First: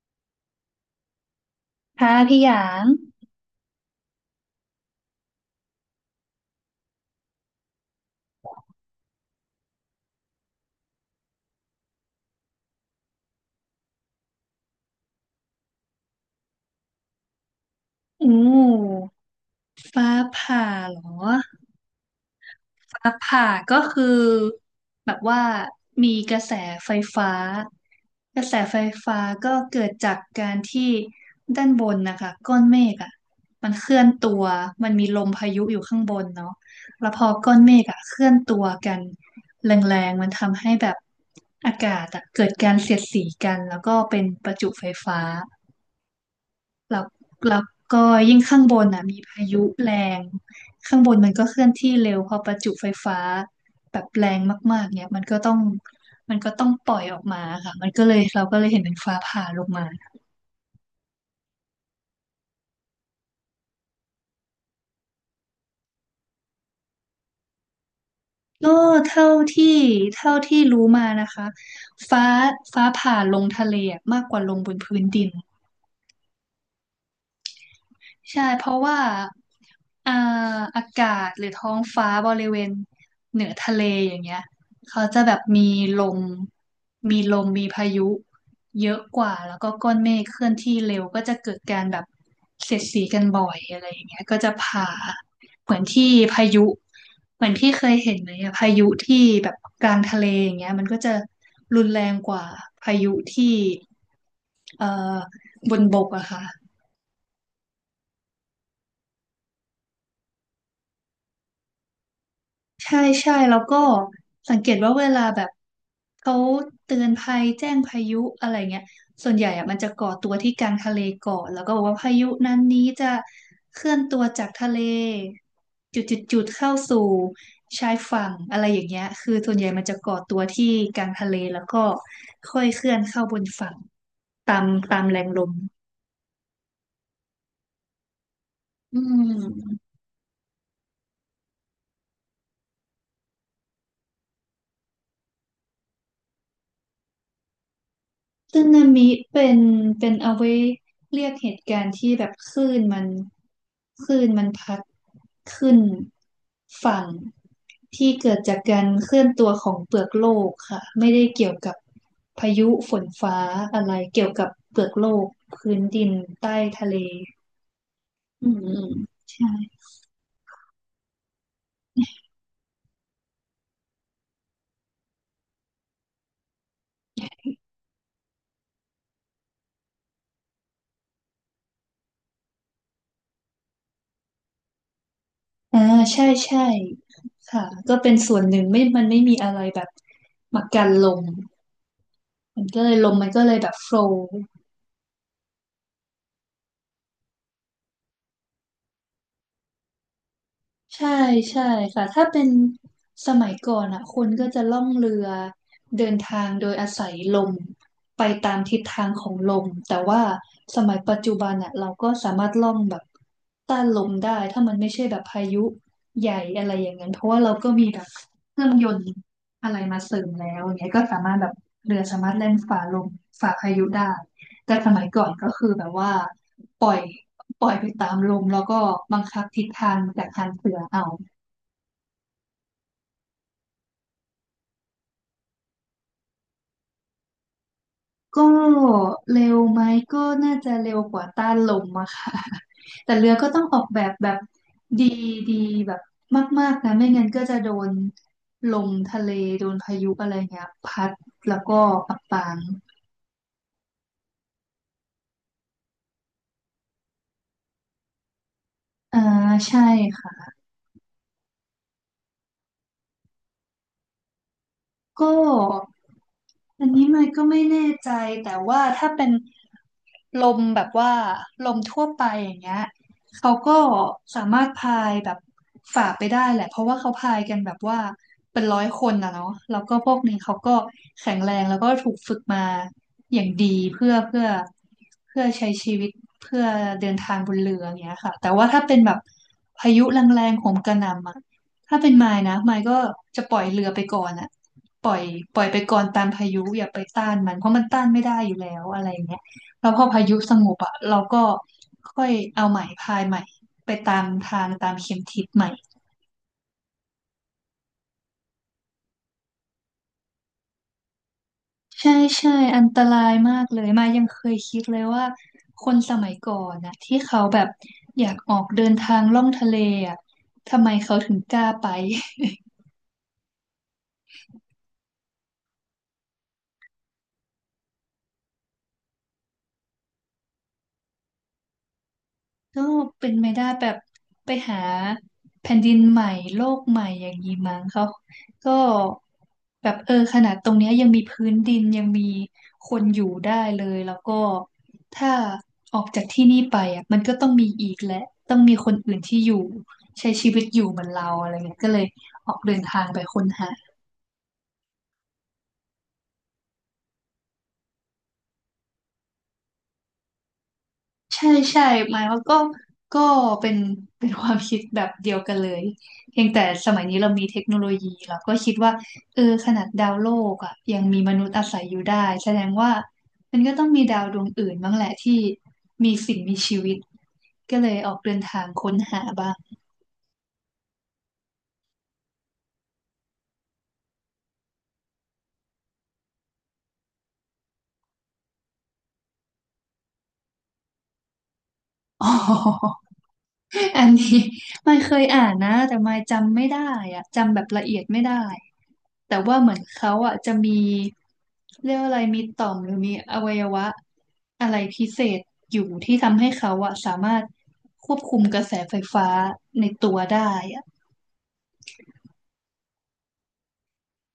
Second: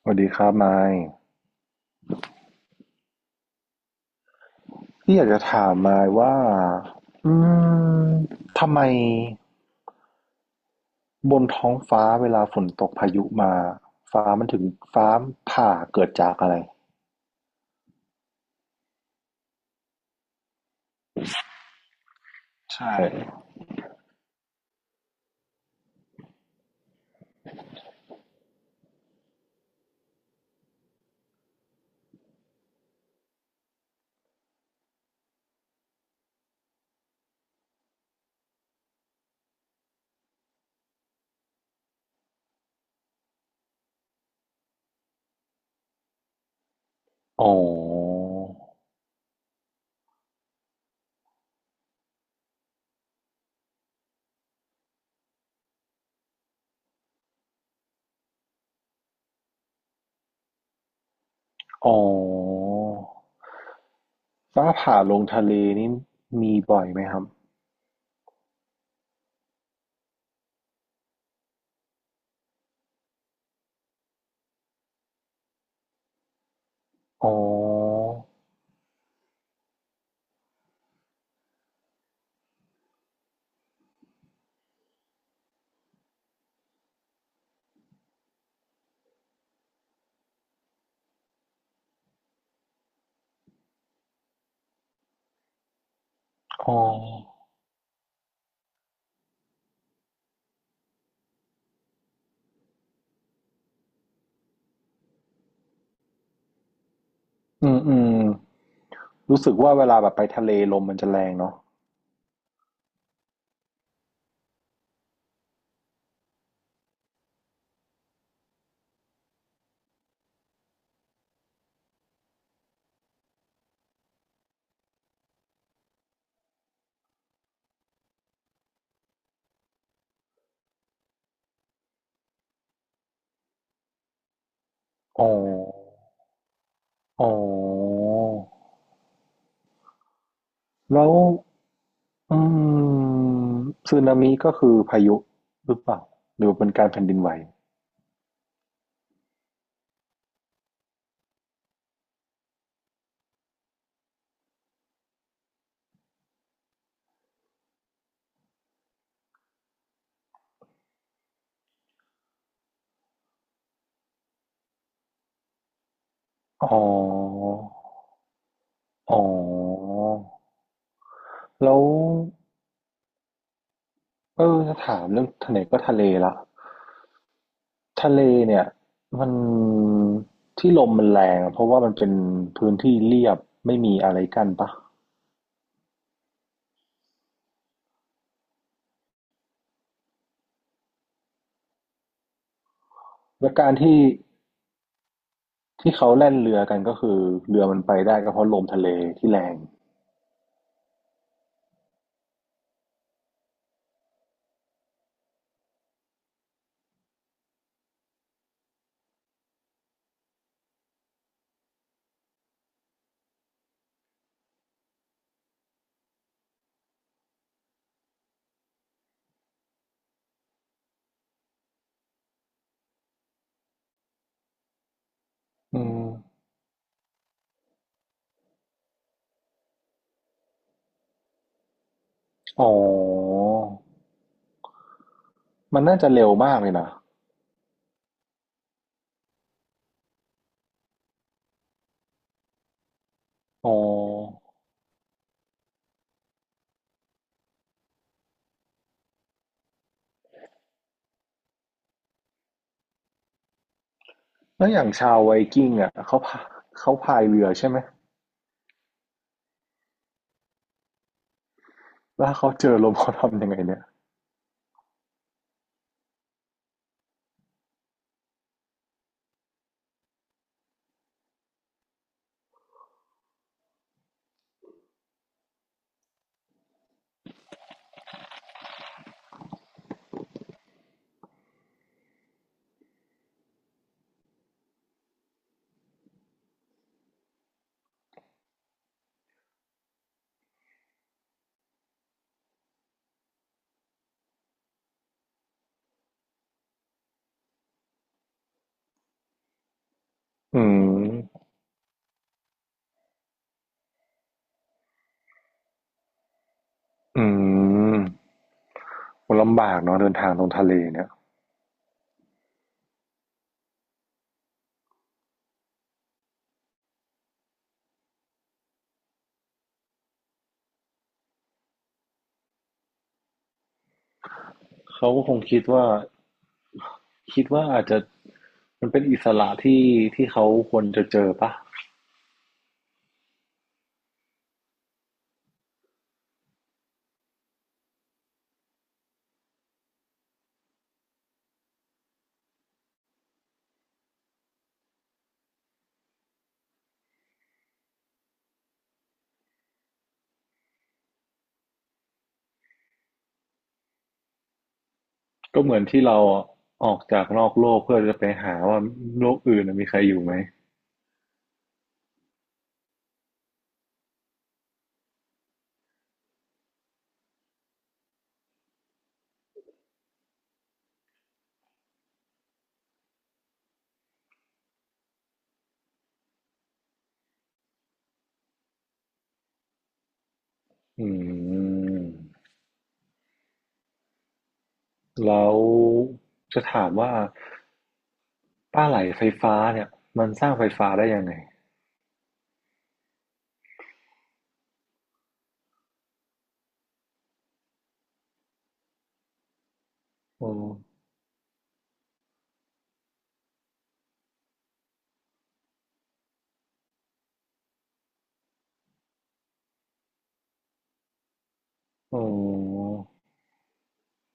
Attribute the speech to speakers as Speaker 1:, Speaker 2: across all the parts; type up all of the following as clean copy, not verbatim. Speaker 1: สวัสดีครับไมค์
Speaker 2: ค่ะพี่หยาง
Speaker 1: พี่อยากจะถามไมค์ว่าอืมทำไมบนท้องฟ้าเวลาฝนตกพายุมาฟ้ามันถึงฟ้าผ่าเกิดจากอะไร
Speaker 2: อูมฟ้าผ่าเหรอ
Speaker 1: ใช่
Speaker 2: ฟ้าผ่าก็คือแบบว่ามีกระแสไฟฟ้ากระแสไฟฟ้าก็เกิดจากการที่ด้านบนนะคะก้อนเมฆอ่ะมันเคลื่อนตัวมันมีลมพายุอยู่ข้างบนเนาะแล้วพอก้อนเมฆอ่ะเคลื่อนตัวกันแรงๆมันทำให้แบบอากาศอะเกิดการเสียดสีกันแล้วก็เป็นประจุไฟฟ้า แล้ว
Speaker 1: ออ๋
Speaker 2: แล้วก็
Speaker 1: อ
Speaker 2: ยิ่งข้างบนอ่ะมีพายุแรงข้างบนมันก็เคลื่อนที่เร็วพอประจุไฟฟ้าแบบแรงมากๆเนี่ยมันก็ต้องปล่อยออกมาค่ะมันก็เลยเราก็เลยเห็นเป็นฟ้าผ่าลงมา
Speaker 1: อ๋อฟ้าผ่าลงทะเลนี่มีบ่อยไหมครับ
Speaker 2: ก็เท่าที่เท่าที่รู้มานะคะฟ้าฟ้าผ่าลงทะเลอะมากกว่าลงบนพื้นดิน
Speaker 1: อ๋อ
Speaker 2: ใช่เพราะว่าอ่าอากาศหรือท้องฟ้าบริเวณเหนือทะเลอย่างเงี้ยเขาจะแบบลมมีลมมีพายุเยอะกว่าแล้วก็ก้อนเมฆเคลื่อนที่เร็วก็จะเกิดการแบบเสียดสีกันบ่อยอะไรอย่างเงี้ยก็จะผ่าเหมือนที่พายุ
Speaker 1: อ๋อ
Speaker 2: เหมือนพี่เคยเห็นไหมอะพายุที่แบบกลางทะเลอย่างเงี้ยมันก็จะรุนแรงกว่าพายุที่เอ่อบนบกอะค่ะ
Speaker 1: อืมอืมรู้สึกว่าเวลาแบบไปทะเลลมมันจะแรงเนาะ
Speaker 2: ใช่ใช่แล้วก็สังเกตว่าเวลาแบบเขาเตือนภัยแจ้งพายุอะไรเงี้ยส่วนใหญ่อะมันจะก่อตัวที่กลางทะเลก่อนแล้วก็บอกว่าพายุนั้นนี้จะเคลื่อนตัวจากทะเลจุดจุดจุดเข้าสู่ชายฝั่งอะไรอย่างเงี้ยคือส่วนใหญ่มันจะก่อตัวที่กลางทะเลแล้วก็ค่อยเคลื่อนเข้าบนฝั่งตามตามแร
Speaker 1: อ๋อ
Speaker 2: งลม
Speaker 1: อ๋อ
Speaker 2: อืม
Speaker 1: แล้ว อืมสึนามิก็คือพายุหรือเปล่าหรือเป็นการแผ่นดินไหว
Speaker 2: สึนามิเป็นเอาไว้เรียกเหตุการณ์ที่แบบคลื่นมันพัดขึ้นฝั่งที่เกิดจากการเคลื่อนตัวของเปลือกโลกค่ะไม่ได้เกี่ยวกับพายุฝนฟ้าอะไรเกี่ยวกับเปลือกโลกพื้นดินใต้
Speaker 1: อ๋อ
Speaker 2: ทะเลอืมอืม
Speaker 1: อ๋อ
Speaker 2: ใช่
Speaker 1: แล้วเออจะถามเรื่องทะเลก็ทะเลละทะเลเนี่ยมันที่ลมมันแรงอะเพราะว่ามันเป็นพื้นที่เรียบไม่มีอะไรกั้นปะ
Speaker 2: อ่าใช่ใช่ค่ะก็เป็นส่วนหนึ่งไม่มันไม่มีอะไรแบบมากันลมมันก็เลยลมมันก็เล
Speaker 1: และ
Speaker 2: ยแบ
Speaker 1: การ
Speaker 2: บโฟล
Speaker 1: ที่ที่เขาแล่นเรือกันก็คือเรือมันไปได้ก็เพราะลมทะเลที่แรง
Speaker 2: ใช่ใช่ค่ะถ้าเป็นสมัยก่อนอ่ะคนก็จะล่องเรือเดินทางโดยอาศัยลมไปตามทิศทางของลมแต่ว่าสมัยปัจจุบันอ่ะเราก็สามารถล่องแบบต้านลมได้ถ้ามันไม่ใช่แบบพายุใหญ่อะไรอย่างนั้นเพราะว่าเราก็มีแบบเครื่องยนต์อะไรมาเสริมแล้วอย่างเงี้ยก็สามารถแบบเรือสามารถแล่นฝ่าลมฝ่าพายุได้ แต่สมัยก่อนก็คือ
Speaker 1: อื
Speaker 2: แบบ
Speaker 1: ม
Speaker 2: ว่าปล่อยปล่อยไปตามลมแล้วก็บังคับทิศทางจากทางเสือเอา
Speaker 1: อ๋อมันน่าจะเร็วมากเลยนะ
Speaker 2: ก็เร็วไหมก็น่าจะเร็วกว่าต้านลมอะค่ะ แต่เรือก็ต้อง
Speaker 1: อ๋
Speaker 2: อ
Speaker 1: อ
Speaker 2: อกแบบแบบดีดีแบบมากๆนะไม่งั้นก็จะโดนลมทะเลโดนพายุอะไรเงี้ยพัดแล้วก็อับปาง
Speaker 1: แล้วอย่างชาวไวกิ้งอ่ะเขาพายเรือใช่ไหม
Speaker 2: อ่าใช่ค่ะ
Speaker 1: แล้วถ้าเขาเจอลมเขาทำยังไงเนี่ย
Speaker 2: ก็อันนี้มันก็ไม่แน่ใจแต่ว่าถ้าเป็นลมแบบว่าลมทั่วไปอย่างเงี้ยเขาก็สามารถพายแบบฝ่าไปได้แหละเพราะว่าเขาพายกันแบบว่าเป็นร้อยคนนะเนาะแล้วก็พวกนี้เขาก็แข็งแรงแล้วก็ถูกฝึกมาอย่างดีเพื่อเพื่อเพื่อใช้ชีวิตเพื่อเดินทางบนเรืออย่างเงี้ยค่ะแต่ว่าถ้าเป็นแบบพายุแรงๆโหมกระหน่ำอะ ถ้าเป็นมายนะมายก็จะปล่อยเรือไปก่อนอะปล่อยปล่อยไปก่อนตามพายุอย่าไปต้านมันเพราะมันต้านไม่ได้อยู่แล้วอะไรอย่างเงี้ยแล้วพอพายุส
Speaker 1: อื
Speaker 2: งบอะเรา
Speaker 1: ม
Speaker 2: ก็ค่อยเอาใหม่พายใหม่ไปตามทางตามเข็มทิศใหม่
Speaker 1: อืมมันลำบากเนาะเดินทางตรงทะเลเนี่ย
Speaker 2: ใช่ใช่อันตรายมากเลยมายยังเคยคิดเลยว่าคนสมัยก่อนนะที่เขาแบบอยากออกเดินทางล่องทะเลอะทำไมเขาถึงกล้าไป
Speaker 1: เขาก็คงคิดว่าอาจจะมันเป็นอิสระที่ที่เขาควรจะเจอปะ
Speaker 2: ก็เป็นไม่ได้แบบไปหาแผ่นดินใหม่โลกใหม่อย่างนี้มั้งเขาก็แบบเออขนาดตรงเนี้ยยังมีพื้นดินยังมีคนอยู่ได้เลยแล้วก็ถ้าออกจากที่นี่ไปอ่ะมันก็ต้องมีอีกและต้องมีคนอื่นที่อยู่ใช้ชีวิตอยู่เหมือนเราอะไรเงี้ยก็เลยออกเดินทางไปค้นหา
Speaker 1: ก็เหมือนที่เราออกจากนอกโลกเพื่อจะไปหาว่าโลกอื่นน่ะมีใครอยู่ไหม
Speaker 2: ใช่ใช่หมายว่าก็เป็นเป็นความคิดแบบเดียวกันเลยเพียงแต่สมัยนี้เรามีเทคโนโลยีเราก็คิดว่าเออขนาดดาวโลกอ่ะยังมีมนุษย์อาศัยอยู่ได้แสดงว่ามันก็ต้องมีดาวดวงอื่นบ้างแหละที่มีสิ่งมีชีวิตก็เลยออกเดินทางค้นหาบ้าง
Speaker 1: อืมแล้วจะถามว่าป้าไหลไฟฟ้าเนี่ยมันสร้างไฟฟ้าได้ยังไง
Speaker 2: อ๋อ อันนี้ ไม่เคยอ่านนะแต่ไม่จำไม่ได้อะจำแบบละเอียดไม่ได้แต่ว่าเหมือนเขาอ่ะ
Speaker 1: อ
Speaker 2: จะมีเรียกว่าอะไรมีต่อมหรือมีอวัยวะอะไรพิเศษอยู่ที่ทำให้เขาอ่ะสามารถควบคุมกระแสไฟฟ้าในตัวได้อะ
Speaker 1: อ๋อ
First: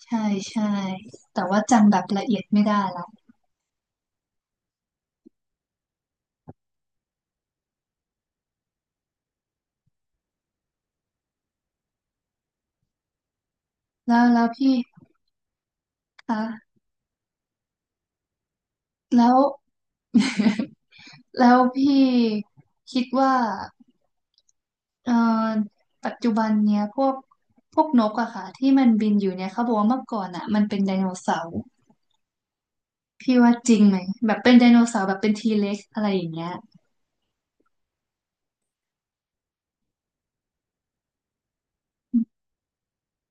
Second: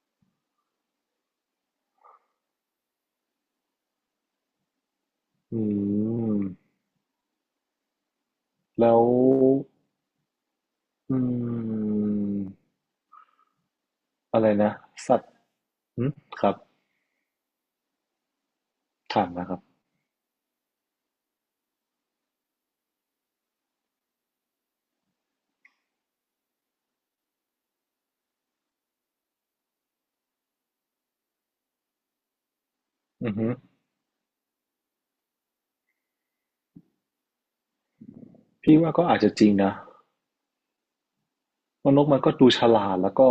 Speaker 2: ใช่ใช่แต่ว่าจำแบบละเอียดไม่ได้ละ
Speaker 1: อืมแล้วอืม
Speaker 2: แล้ว
Speaker 1: อะ
Speaker 2: แล้
Speaker 1: ไร
Speaker 2: ว
Speaker 1: นะ
Speaker 2: พี่
Speaker 1: สัตว์อืมครับ
Speaker 2: คะแล้
Speaker 1: ถาม
Speaker 2: ว
Speaker 1: นะครับ
Speaker 2: แล้วพี่คิดว่า เอ่อปัจจุบันเนี่ยพวกนกอะค่ะที่มันบินอยู่เนี่ยเขาบอกว่าเมื่อก่อนอะมันเป็นไดโนเสาร์
Speaker 1: อือ
Speaker 2: พี่
Speaker 1: ฮึ
Speaker 2: ว่าจริงไหมแบบเป็นไดโนเสาร์แบบเป็นทีเล็กอะไรอย่างเงี้ย
Speaker 1: พี่ว่าก็อาจจะจริงนะว่านกมันก็ดูฉลาดแล้วก็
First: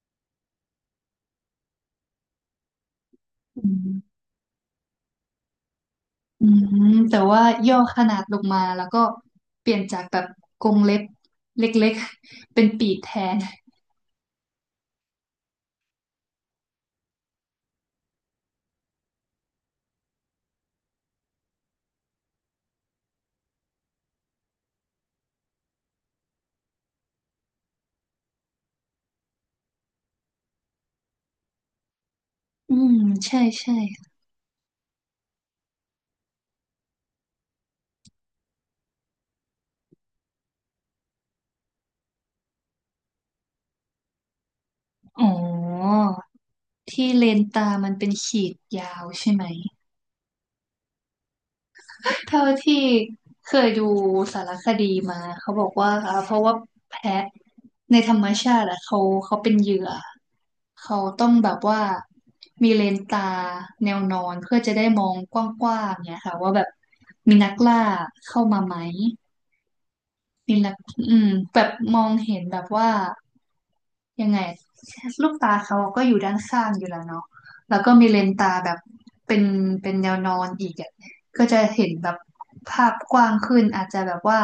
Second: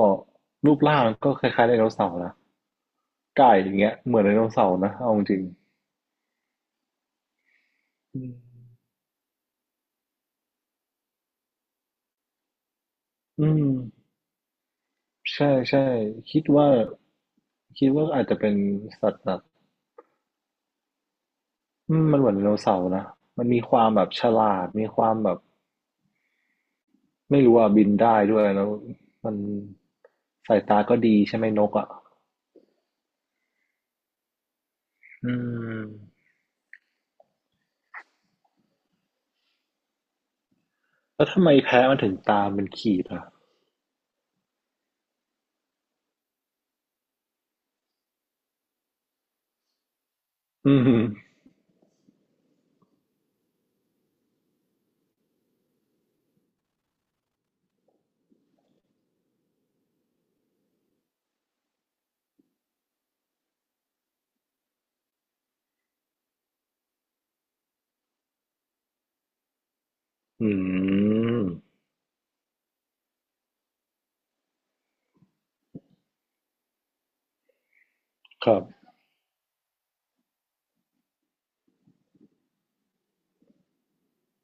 Speaker 1: รูปร่างก็คล้ายๆไดโนเสาร์นะไก่อ
Speaker 2: อื
Speaker 1: ย่างเงี้ยเห
Speaker 2: ม
Speaker 1: มือนไดโนเสาร์นะเอาจริง
Speaker 2: อืมแต่ว่าย่อข
Speaker 1: ๆ
Speaker 2: นา
Speaker 1: อื
Speaker 2: ด
Speaker 1: ม
Speaker 2: ลงมาแล้วก็เปลี่ยนจากแบบกรงเล็บเล็กๆเป็นปีกแทน
Speaker 1: อืมใช่ใช่คิดว่า อาจจะเป็นสัตว์แบบอืมมันเหมือนไดโนเสาร์นะมันมีความแบบฉลาดมีความแบบ ไม่รู้อ่ะบินได้ด้วยแล้วมันสายตาก็ดีใช่ไหมนกอ่ะ
Speaker 2: อืมใช่ใช่
Speaker 1: อืมแล้วทำไมแพะมันถึงตามเป็นขีดอ่ะ
Speaker 2: อ๋อที่เลนตามันเป็นขีดยาวใช่ไหม
Speaker 1: อืม
Speaker 2: เท่าที่เคยดูสารคดีมาเขาบอกว่าอ่าเพราะว่าแพะในธรรมชาติอะเขาเป็นเหยื่อเขาต้องแบบว่ามีเลนส์ตาแนวนอนเพื่อจะได้มองกว้างๆเนี่ยค่ะว่าแบบมีนักล่าเข้ามาไหม
Speaker 1: อื
Speaker 2: นี่แหละอืม
Speaker 1: ม
Speaker 2: แบบมองเห็นแบบว่ายังไงลูกตาเขาก็อยู่ด้านข้างอยู่แล้วเนาะแล้วก็มีเลนส์
Speaker 1: ค
Speaker 2: ตา
Speaker 1: รับ
Speaker 2: แบบเป็นเป็นแนวนอนอีกอ่ะก็จะเห็นแบบภาพกว้างขึ้น อาจจะแบบว่า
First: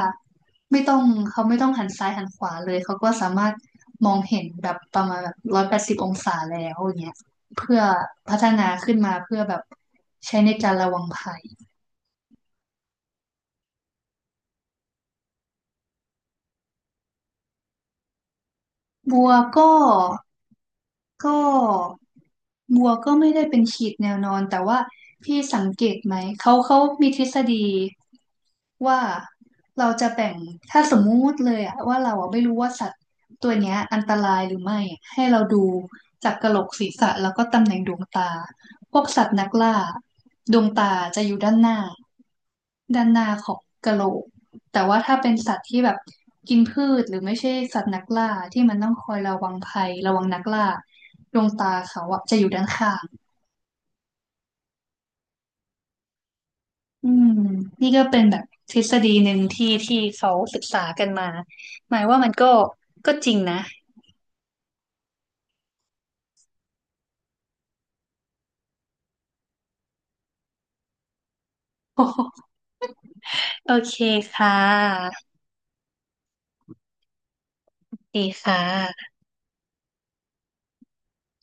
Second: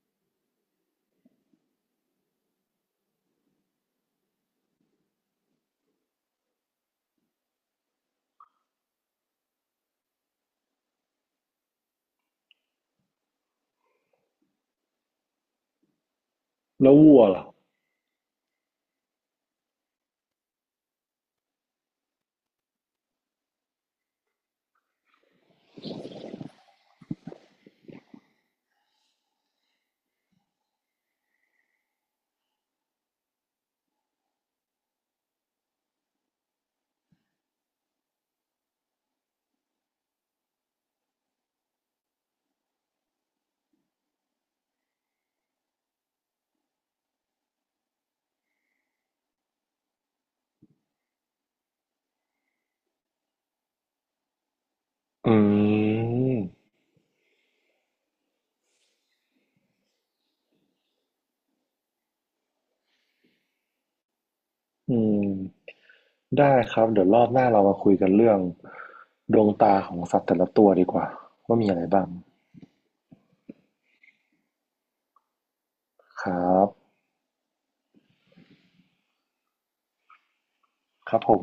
Speaker 2: ไม่ต้องเขาไม่ต้องหันซ้ายหันขวาเลย เขาก็สามารถมองเห็นแบบประมาณแบบ180องศาแล้วอย่างเงี้ยเพื่อพัฒนาขึ้นมาเพื่อแบบใช้ในการระวังภัย
Speaker 1: แล้ววัวล่ะ
Speaker 2: บัวก็ ก็บัวก็ไม่ได้เป็นขีดแนวนอนแต่ว่าพี่สังเกตไหมเขามีทฤษฎีว่าเราจะแบ่งถ้าสมมุติเลยอะว่าเราอะไม่รู้ว่าสัตว์ตัวเนี้ยอันตรายหรือไม่อะให้เราดูจากกะโหลกศีรษะแล้วก็ตำแหน่งดวงตา พวกสัตว์นักล่าดวงตาจะอยู่ด้านหน้าด้านหน้าของกะโหลกแต่ว่าถ้าเป็นสัตว์ที่แบบกินพืชหรือไม่ใช่สัตว์นักล่าที่มันต้องคอยระวังภัยระวังนักล่าดวงตาเขาอะจะอยู่ด้านข้าง
Speaker 1: อืม
Speaker 2: อืมนี่ก็เป็นแบบทฤษฎีหนึ่งที่เขาศึกษากันมาหมายว่ามันก็ก็จริงนะ
Speaker 1: อืมได้ครับเดี๋ยวรอบหน้าเรามาคุยกันเรื่องดวงตาของสัตว์แต่ละตัวดีกว่าว่ามีอะไรบ้าง
Speaker 2: โอเคค่ะ
Speaker 1: ครับ
Speaker 2: ดีค่ะ
Speaker 1: ครับผม